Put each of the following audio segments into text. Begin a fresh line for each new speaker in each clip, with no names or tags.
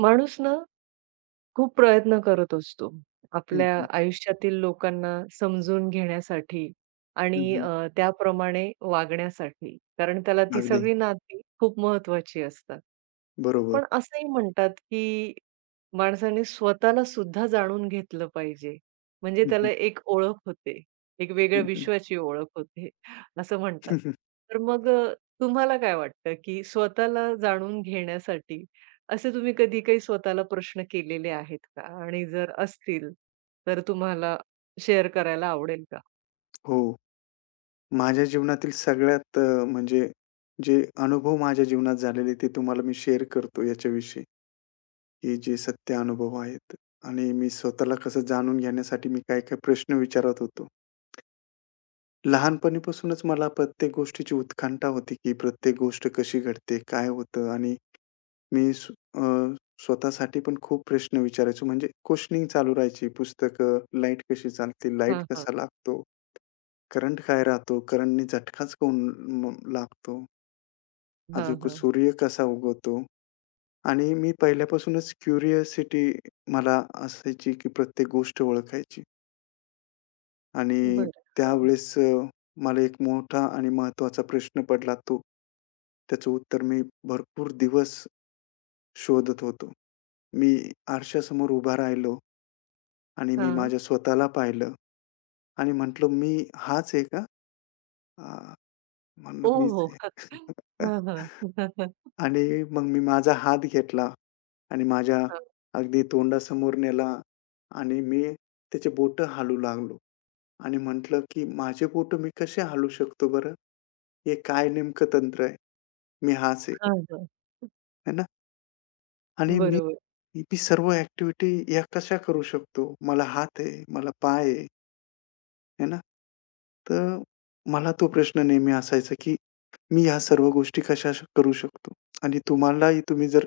माणूस ना खूप प्रयत्न करत असतो
हं,
आपल्या
हं.
आयुष्यातील लोकांना समजून घेण्यासाठी
हं,
आणि
हं.
त्याप्रमाणे वागण्यासाठी. कारण त्याला ती
अगदी
सगळी नाती खूप महत्वाची असतात.
बरोबर.
पण असंही म्हणतात, की माणसाने स्वतःला सुद्धा जाणून घेतलं पाहिजे. म्हणजे
हं,
त्याला
हं.
एक ओळख होते. एक वेगळ्या
हं, हं.
विश्वाची ओळख होते, असं म्हणतात.
हं, हं.
तर मग तुम्हाला काय वाटतं, की स्वतःला जाणून घेण्यासाठी असे तुम्ही कधी काही स्वतःला प्रश्न केलेले आहेत का? आणि जर असतील, तर तुम्हाला शेअर करायला आवडेल का?
हो. माझ्या जीवनातील सगळ्यात म्हणजे जे अनुभव माझ्या जीवनात झालेले ते तुम्हाला मी शेअर करतो याच्याविषयी, की जे सत्य अनुभव आहेत आणि मी स्वतःला कसं जाणून घेण्यासाठी मी काय-काय प्रश्न विचारत होतो. लहानपणीपासूनच मला प्रत्येक गोष्टीची उत्कंठा होती, की प्रत्येक गोष्ट कशी घडते, काय होतं आणि मी स्व अ, स्वतःसाठी पण खूप प्रश्न विचारायचो. म्हणजे क्वेशनिंग चालू राहायची. पुस्तकं, लाईट कशी चालते, लाईट
हां, हां.
कसा लागतो, करंट काय राहतो, करंटनी झटकाच काऊन म लागतो,
हां,
अजून
हां.
सूर्य कसा उगवतो आणि मी पहिल्यापासूनच क्युरिओसिटी मला असायची, की प्रत्येक गोष्ट ओळखायची आणि
बरं. हां.
त्यावेळेस मला एक मोठा आणि महत्त्वाचा प्रश्न पडला तो. त्याचं उत्तर मी भरपूर दिवस शोधत होतो. मी आरशासमोर उभा राहिलो आणि मी
हां.
माझ्या स्वतःला पाहिलं आणि म्हटलं, "मी हाच आहे का?" अ, म्हणलं, "मीच
ओहो!
आहे."
हां, हां. हां,
आणि मग मी माझा हात घेतला आणि माझ्या अगदी तोंडासमोर नेला आणि मी त्याचे बोट हालू लागलो आणि म्हटलं, की "माझे बोटं मी कसे हालू शकतो बरं? हे काय नेमकं तंत्र आहे? मी हाच आहे का?"
हां, हां.
है ना? आणि मी
बरोबर.
मी सर्व ॲक्टिव्हिटी या कशा करू शकतो? मला हात आहे, मला पाय आहे. आहे ना? तर मला तो प्रश्न नेहमी असायचा, की मी ह्या सर्व गोष्टी कशा करू शकतो? आणि तुम्हालाही तुम्ही जर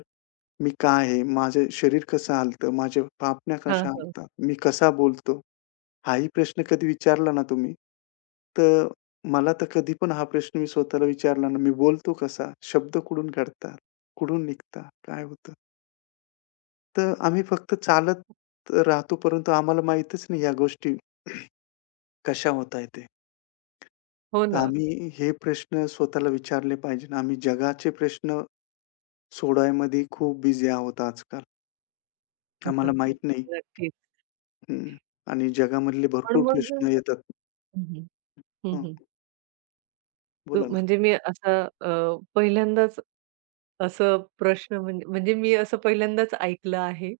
मी काय आहे? माझं शरीर कसं हालतं? माझ्या पापण्या
हां,
कशा
हां.
हालतात? मी कसा बोलतो? हाही प्रश्न कधी विचारला ना तुम्ही, तर मला तर कधी पण हा प्रश्न मी स्वतःला विचारला ना, मी बोलतो कसा? शब्द कुठून घडतात? कुठून निघतात? काय होतं? तर आम्ही फक्त चालत राहतो, परंतु आम्हाला माहीतच नाही ह्या गोष्टी कशा होतायत ते.
हो
तर
ना.
आम्ही हे प्रश्न स्वतःला विचारले पाहिजे. आम्ही जगाचे प्रश्न सोडवायमध्ये खूप बिझी आहोत आजकाल. आम्हाला माहीत नाही
नक्कीच.
हं. आणि जगामधले
पण
भरपूर
मग
प्रश्न येतात.
हं, हं. हं,
हं,
हं.
बोला ना.
म्हणजे मी असा अ, पहिल्यांदाच असं प्रश्न म्हणजे म्हणजे मी असं पहिल्यांदाच ऐकलं आहे,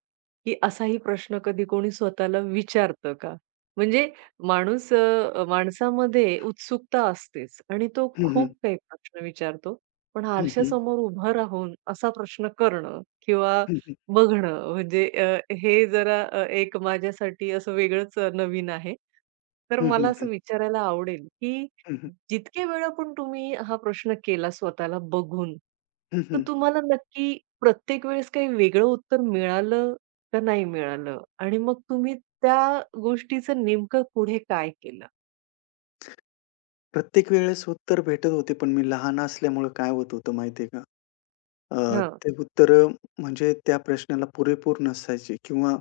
की असाही प्रश्न कधी कोणी स्वतःला विचारतं का? म्हणजे माणूस माणसामध्ये उत्सुकता असतेच आणि तो
हं, हं.
खूप काही प्रश्न विचारतो. पण
हं, हं.
आरशासमोर उभं राहून असा प्रश्न करणं किंवा
हं, हं.
बघणं म्हणजे हे जरा एक माझ्यासाठी असं वेगळंच नवीन आहे. तर
हं, हं,
मला
हं.
असं विचारायला आवडेल, की
हं, हं.
जितके वेळा पण तुम्ही हा प्रश्न केला स्वतःला बघून,
हं,
तर
हं.
तुम्हाला नक्की प्रत्येक वेळेस काही वेगळं उत्तर मिळालं का नाही मिळालं? आणि मग तुम्ही त्या गोष्टीचं नेमकं पुढे काय केलं?
प्रत्येक वेळेस उत्तर भेटत होते, पण मी लहान असल्यामुळं काय होत होतं माहिती आहे का? अ,
हां,
ते उत्तरं म्हणजे त्या प्रश्नाला पुरेपूर नसायचे किंवा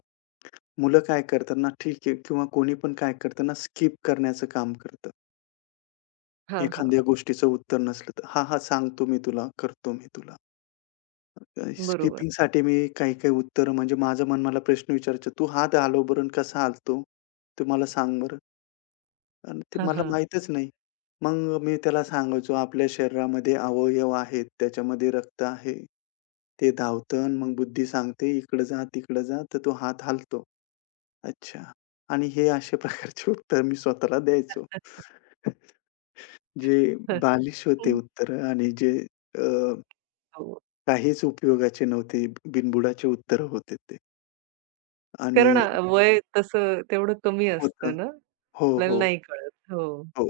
मुलं काय करतात ना, ठीक आहे किंवा कोणी पण काय करतं ना, स्किप करण्याचं काम करतं.
हां, हां.
एखाद्या गोष्टीचं उत्तर नसलं तर, "हां, हां, सांगतो मी तुला, करतो मी तुला."
बरोबर.
स्किपिंगसाठी मी काही-काही उत्तरं म्हणजे माझं मन मला प्रश्न विचारायचा, "तू हात हलवबरण कसा हालतो? तू मला सांग बरं." आणि ते
हां,
मला
हां.
माहीतच नाही. मग मी त्याला सांगायचो, "आपल्या शरीरामध्ये अवयव आहेत, त्याच्यामध्ये रक्त आहे. ते धावतं आणि मग बुद्धी सांगते, इकडं जा, तिकडं जा, तर तो हात हलतो." "अच्छा." आणि हे अशा प्रकारचे उत्तर मी स्वतःला द्यायचो. जे बालिश होते
हं.
उत्तरं आणि जे अ,
हो.
काहीच उपयोगाचे नव्हते, बिनबुडाचे उत्तरं होते ते. आणि
कारण वय तसं तेवढं कमी
होतं.
असतं ना,
हो,
आपल्याला
हो,
नाही कळत. हो.
हो.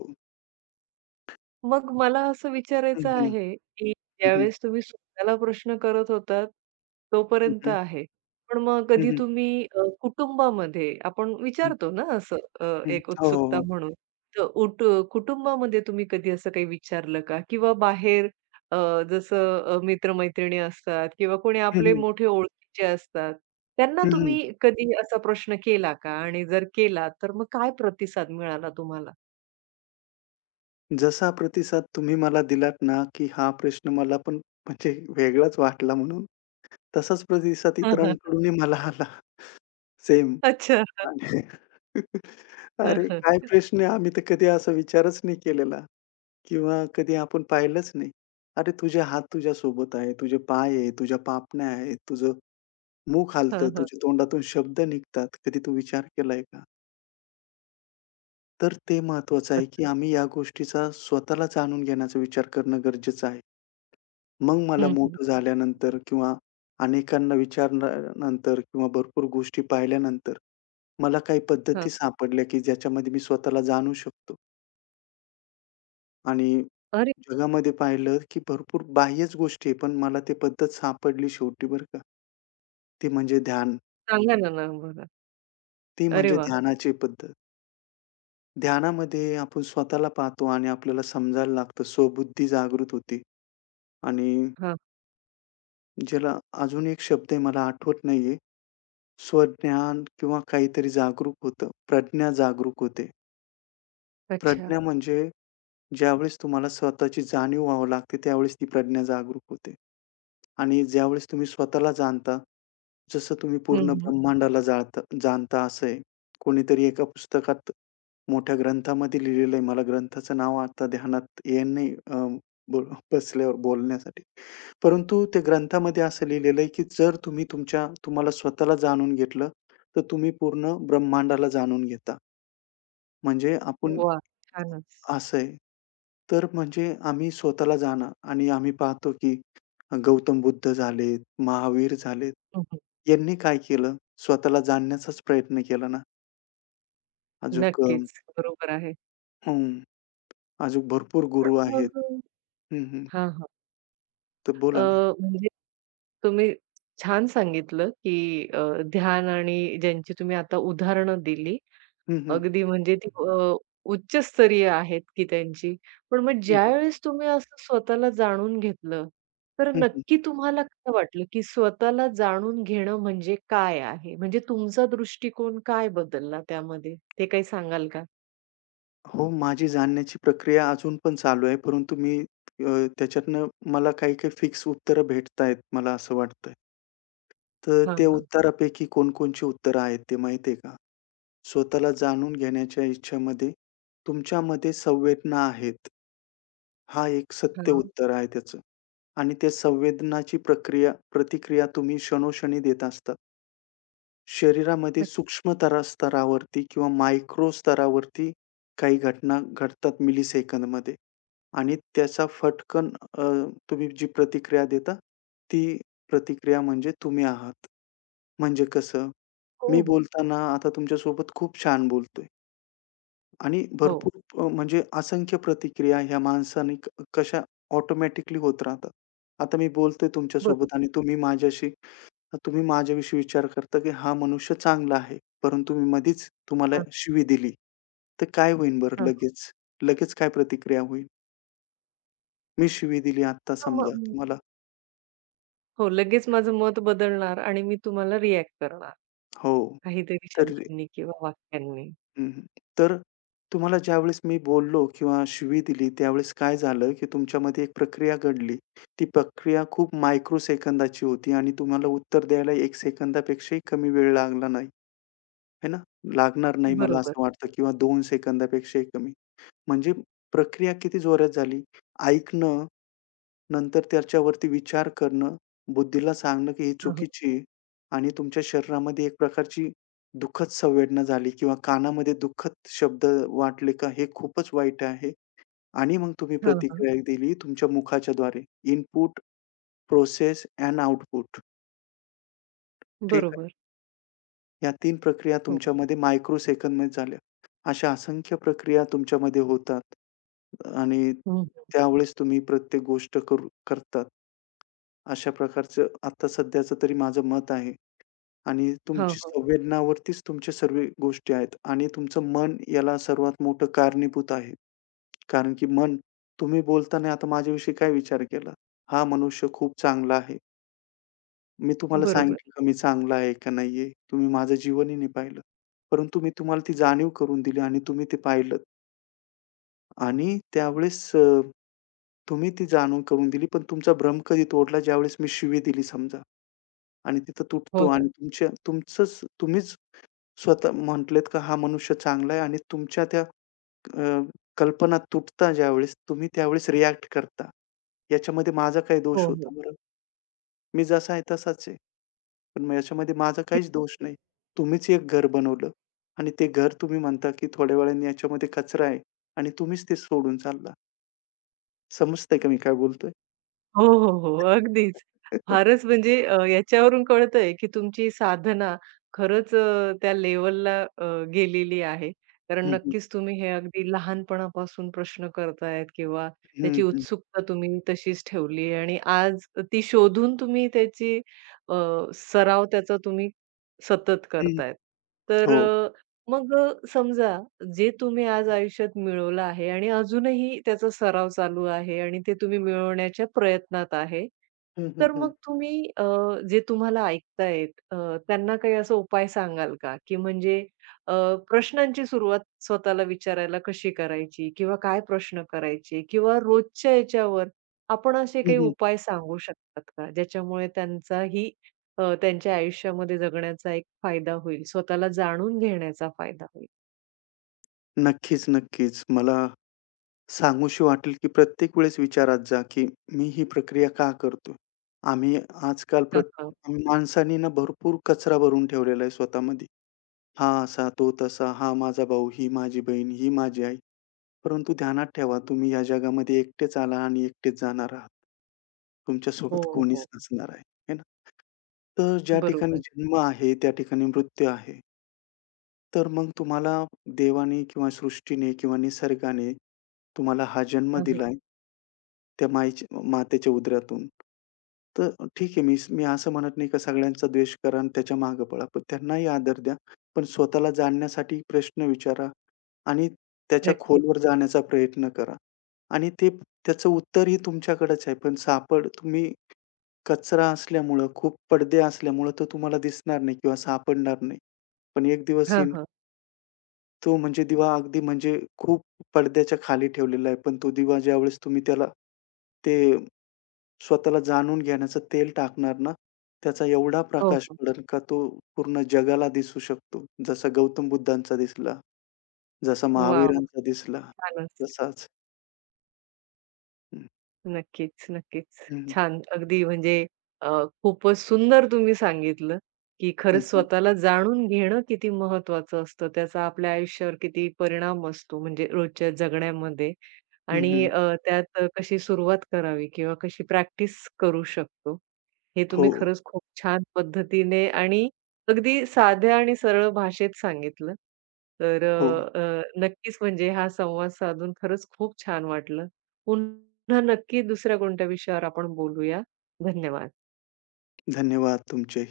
मग मला असं
हं,
विचारायचं
हं.
आहे, की
हं, हं.
ज्यावेळेस तुम्ही स्वतःला प्रश्न करत होतात,
हं,
तोपर्यंत
हं.
आहे. पण मग
हं,
कधी
हं.
तुम्ही कुटुंबामध्ये आपण
हं,
विचारतो ना असं
हं.
एक
हो, हो,
उत्सुकता
हो.
म्हणून. तर कुटुंबामध्ये तुम्ही कधी असं काही विचारलं का? किंवा बाहेर अ, जसं मित्र असतात किंवा कोणी
हं,
आपले
हं.
मोठे ओळखीचे असतात, त्यांना
हं, हं.
तुम्ही कधी असा प्रश्न केला का? आणि जर केला, तर मग काय प्रतिसाद मिळाला तुम्हाला?
जसा प्रतिसाद तुम्ही मला दिलात ना, की हा प्रश्न मला पण म्हणजे वेगळाच वाटला म्हणून, तसाच प्रतिसाद इतरांकडूनही मला आला सेम.
अच्छा.
आणि अरे, काय प्रश्न आहे? आम्ही तर कधी असा विचारच नाही केलेला. किंवा कधी आपण पाहिलंच नाही. अरे, तुझे हात तुझ्यासोबत आहे, तुझे पाय आहे, तुझ्या पापण्या आहेत, तुझं मुख हालतं,
हां, हां.
तुझ्या तोंडातून शब्द निघतात. कधी तू विचार केलाय का? तर ते महत्वाचं आहे, की आम्ही या गोष्टीचा स्वतःला जाणून घेण्याचा विचार करणं गरजेचं आहे. मग मला
हं, हं.
मोठं झाल्यानंतर किंवा अनेकांना विचारल्यानंतर किंवा भरपूर गोष्टी पाहिल्यानंतर मला काही
हां.
पद्धती सापडल्या, की ज्याच्यामध्ये मी स्वतःला जाणू शकतो आणि
अरे
जगामध्ये पाहिलं, की भरपूर बाह्यच गोष्टी आहे, पण मला ते पद्धत सापडली शेवटी बरं का. ती म्हणजे ध्यान.
सांगा ना ना बघा.
ती
अरे
म्हणजे
वाह!
ध्यानाची पद्धत. ध्यानामध्ये आपण स्वतःला पाहतो आणि आपल्याला समजायला लागतं, स्वबुद्धी जागृत होते आणि
हां.
ज्याला अजून एक शब्द आहे मला आठवत नाहीये. स्वज्ञान किंवा काहीतरी जागरूक होतं. प्रज्ञा जागरूक होते.
अच्छा.
प्रज्ञा म्हणजे ज्यावेळेस तुम्हाला स्वतःची जाणीव व्हावं लागते, त्यावेळेस ती प्रज्ञा जागरूक होते. आणि ज्यावेळेस तुम्ही स्वतःला जाणता, जसं तुम्ही
हं,
पूर्ण
हं.
ब्रह्मांडाला जाळता जाणता असं आहे. कोणीतरी एका पुस्तकात मोठ्या ग्रंथामध्ये लिहिलेलं आहे. मला ग्रंथाचं नाव आता ध्यानात येईन नाही, ब बसल्यावर बोलण्यासाठी. परंतु त्या ग्रंथामध्ये असं लिहिलेलं आहे, की जर तुम्ही तुमच्या तुम्हाला स्वतःला जाणून घेतलं, तर तुम्ही पूर्ण ब्रह्मांडाला जाणून घेता. म्हणजे आपण
वाह! छानच.
असं आहे. तर म्हणजे आम्ही स्वतःला जाणं आणि आम्ही पाहतो, की गौतम बुद्ध झालेत, महावीर झालेत.
हं, हं.
यांनी काय केलं? स्वतःला जाणण्याचाच प्रयत्न केला ना. अजूक अ,
नक्कीच. बरोबर आहे.
हं, अजून भरपूर
पण
गुरु आहेत.
मग
हं, हं.
हां, हां.
तर
अ,
बोला ना.
म्हणजे तुम्ही छान सांगितलं, की अ, ध्यान आणि ज्यांची तुम्ही आता उदाहरणं दिली
हं, हं.
अगदी म्हणजे ती उच्चस्तरीय आहेत की त्यांची. पण मग
हं, हं.
ज्यावेळेस तुम्ही असं स्वतःला जाणून घेतलं, तर
हं, हं.
नक्की तुम्हाला काय वाटलं, की स्वतःला जाणून घेणं म्हणजे काय आहे? म्हणजे तुमचा दृष्टिकोन काय बदलला त्यामध्ये? ते काही सांगाल का?
हो, माझी जाणण्याची प्रक्रिया अजून पण चालू आहे. परंतु अ, त्याच्यातनं मला काही-काही फिक्स उत्तरं भेटतायत, मला असं वाटतंय. तर
हां,
त्या
हां.
उत्तरापैकी कोणकोणची उत्तरं आहेत ते माहिती आहे का? स्वतःला जाणून घेण्याच्या इच्छेमध्ये तुमच्यामध्ये संवेदना आहेत. हा एक सत्य
हां.
उत्तर आहे त्याचं. आणि त्या संवेदनाची प्रक्रिया प्रतिक्रिया तुम्ही क्षणोक्षणी देत असता. शरीरामध्ये
अच्छा.
सूक्ष्म तरा स्तरावरती किंवा मायक्रो स्तरावरती काही घटना घडतात मिलिसेकंदमध्ये आणि त्याचा फटकन अ, तुम्ही जी प्रतिक्रिया देता, ती प्रतिक्रिया म्हणजे तुम्ही आहात. म्हणजे कसं?
हो,
मी
हो.
बोलताना आता तुमच्यासोबत खूप छान बोलतोय. आणि
हो.
भरपूर म्हणजे असंख्य प्रतिक्रिया ह्या माणसाने कशा ऑटोमॅटिकली होत राहतात. आता मी बोलतोय तुमच्यासोबत
बरोबर.
आणि तुम्ही माझ्याविषयी विचार करता, की हा मनुष्य चांगला आहे. परंतु मी मधीच तुम्हाला
हां,
शिवी दिली. तर काय होईल बरं
हां.
लगेच? लगेच काय प्रतिक्रिया होईल? मी शिवी दिली आत्ता
हां,
समजा
मग
तुम्हाला
हो, लगेच माझं मत बदलणार आणि मी तुम्हाला रिएक्ट करणार
हो.
काहीतरी
तर
शब्दांनी किंवा वाक्यांनी.
हं, हं. तर तुम्हाला ज्यावेळेस मी बोललो किंवा शिवी दिली, त्यावेळेस काय झालं, की तुमच्यामध्ये एक प्रक्रिया घडली. ती प्रक्रिया खूप मायक्रो सेकंदाची होती आणि तुम्हाला उत्तर द्यायला 1 सेकंदापेक्षाही कमी वेळ लागला नाही, है ना? लागणार नाही मला बरोबर.
बरोबर.
असं वाटतं किंवा 2 सेकंदापेक्षाही कमी. म्हणजे प्रक्रिया किती जोरात झाली? ऐकणं नंतर त्याच्यावरती विचार करणं, बुद्धीला सांगणं, की ही
हां, हां.
चुकीची आहे आणि तुमच्या शरीरामध्ये एक प्रकारची दुःखद संवेदना झाली किंवा कानामध्ये दुःखद शब्द वाटले का, हे खूपच वाईट आहे आणि मग तुम्ही
हां, हां.
प्रतिक्रिया दिली तुमच्या मुखाच्याद्वारे. Input, process and output. ठीक आहे.
बरोबर.
या तीन प्रक्रिया
हो.
तुमच्यामध्ये मायक्रो सेकंदमध्ये झाल्या. अशा असंख्य प्रक्रिया तुमच्यामध्ये होतात आणि
हं, हं.
त्यावेळेस तुम्ही प्रत्येक गोष्ट करू करतात. अशा प्रकारचं आता सध्याचं तरी माझं मत आहे आणि
हो,
तुमची
हो.
संवेदनावरतीच तुमच्या सर्व गोष्टी आहेत आणि तुमचं मन याला सर्वात मोठं कारणीभूत आहे. कारण की मन तुम्ही बोलताना आता माझ्याविषयी काय विचार केला? हा मनुष्य खूप चांगला आहे. मी तुम्हाला
बरोबर.
सांगितलं का मी चांगला आहे का नाहीये? तुम्ही माझं जीवनही नाही पाहिलं. परंतु मी तुम्हाला ती जाणीव करून दिली आणि तुम्ही ते पाहिलंत आणि त्यावेळेस तुम्ही ती जाणीव करून दिली, पण तुमचा भ्रम कधी तोडला ज्यावेळेस मी शिवी दिली समजा आणि तिथं तुटतो
हो
आणि
ना.
तुमच्या तुमचंच तुम्हीच स्वतः म्हटलेत का हा मनुष्य चांगला आहे आणि तुमच्या त्या अ, कल्पना तुटता ज्यावेळेस तुम्ही त्यावेळेस रिएक्ट करता. याच्यामध्ये माझा काय
हो,
दोष
हो.
होता बरं? मी जसा आहे तसाच आहे. पण मग याच्यामध्ये माझा
ते
काहीच दोष नाही. तुम्हीच एक घर बनवलं आणि ते घर तुम्ही म्हणता, की थोड्या वेळाने याच्यामध्ये कचरा आहे आणि तुम्हीच ते सोडून चालला. समजतंय का मी काय बोलतोय?
हो, हो, हो. अगदीच. फारच म्हणजे याच्यावरून कळतंय, की तुमची साधना खरंच त्या लेव्हलला गेलेली आहे. कारण
हं, हं.
नक्कीच तुम्ही हे अगदी लहानपणापासून प्रश्न करतायत किंवा
हं,
त्याची
हं.
उत्सुकता तुम्ही तशीच ठेवली आहे आणि आज ती शोधून तुम्ही त्याची अ, सराव त्याचा तुम्ही सतत
हं.
करतायत. तर
हो.
मग समजा जे तुम्ही आज आयुष्यात मिळवलं आहे आणि अजूनही त्याचा सराव चालू आहे आणि ते तुम्ही मिळवण्याच्या प्रयत्नात आहे.
हं, हं,
तर
हं.
मग तुम्ही जे तुम्हाला ऐकतायेत त्यांना काही असा उपाय सांगाल का? की म्हणजे अ, प्रश्नांची सुरुवात स्वतःला विचारायला कशी करायची? किंवा काय प्रश्न करायचे? किंवा रोजच्या याच्यावर आपण असे
हं,
काही
हं.
उपाय सांगू शकतात का? ज्याच्यामुळे त्यांचाही त्यांच्या आयुष्यामध्ये जगण्याचा एक फायदा होईल, स्वतःला जाणून घेण्याचा फायदा होईल?
नक्कीच, नक्कीच. मला सांगूशी वाटेल, की प्रत्येक वेळेस विचारात जा, की मी ही प्रक्रिया का करतो? आम्ही आजकाल माणसाने ना भरपूर कचरा भरून ठेवलेला आहे स्वतःमध्ये. हा असा, तो तसा, हा माझा भाऊ, ही माझी बहीण, ही माझी आई. परंतु ध्यानात ठेवा, तुम्ही या जगामध्ये एकटेच आला आणि एकटेच जाणार आहात. तुमच्यासोबत
हो,
कोणीच
हो.
नसणार आहे, है ना? तर ज्या ठिकाणी
बरोबर.
जन्म आहे, त्या ठिकाणी मृत्यू आहे. तर मग तुम्हाला देवाने किंवा सृष्टीने किंवा निसर्गाने तुम्हाला हा जन्म
हां, हां.
दिलाय, त्या माईच्या मातेच्या उदरातून. तर ठीक आहे, मी मी असं म्हणत नाही का सगळ्यांचा द्वेष करा आणि त्याच्या मागे पळा. पण त्यांनाही आदर द्या. पण स्वतःला जाणण्यासाठी प्रश्न विचारा आणि त्याच्या
नक्कीच.
खोलवर जाण्याचा प्रयत्न करा. आणि ते त्याचं उत्तरही तुमच्याकडेच आहे. पण सापड तुम्ही कचरा असल्यामुळं, खूप पडदे असल्यामुळं तो तुम्हाला दिसणार नाही किंवा सापडणार नाही. पण एक दिवस ही
हां, हां.
तो म्हणजे दिवा अगदी म्हणजे खूप पडद्याच्या खाली ठेवलेला आहे. पण तो दिवा ज्यावेळेस तुम्ही त्याला ते स्वतःला जाणून घेण्याचं तेल टाकणार ना, त्याचा एवढा
हो,
प्रकाश
हो.
पडेल का तो पूर्ण जगाला दिसू शकतो. जसा गौतम बुद्धांचा दिसला, जसा
वाह! वाह!
महावीरांचा दिसला,
छानच.
तसाच. हं,
नक्कीच, नक्कीच.
हं,
छान. अगदी म्हणजे अ, खूपच सुंदर तुम्ही सांगितलं, की
हं,
खरंच
हं,
स्वतःला जाणून घेणं किती महत्वाचं असतं. त्याचा आपल्या आयुष्यावर किती परिणाम असतो म्हणजे रोजच्या जगण्यामध्ये
हं,
आणि
हं.
त्यात कशी सुरुवात करावी किंवा कशी प्रॅक्टिस करू शकतो. हे
हो,
तुम्ही खरंच खूप छान पद्धतीने आणि अगदी साध्या आणि सरळ भाषेत सांगितलं. तर
हो.
अ, अ, नक्कीच म्हणजे हा संवाद साधून खरंच खूप छान वाटलं. पुन्हा नक्की दुसऱ्या कोणत्या विषयावर आपण बोलूया. धन्यवाद.
धन्यवाद तुमचे.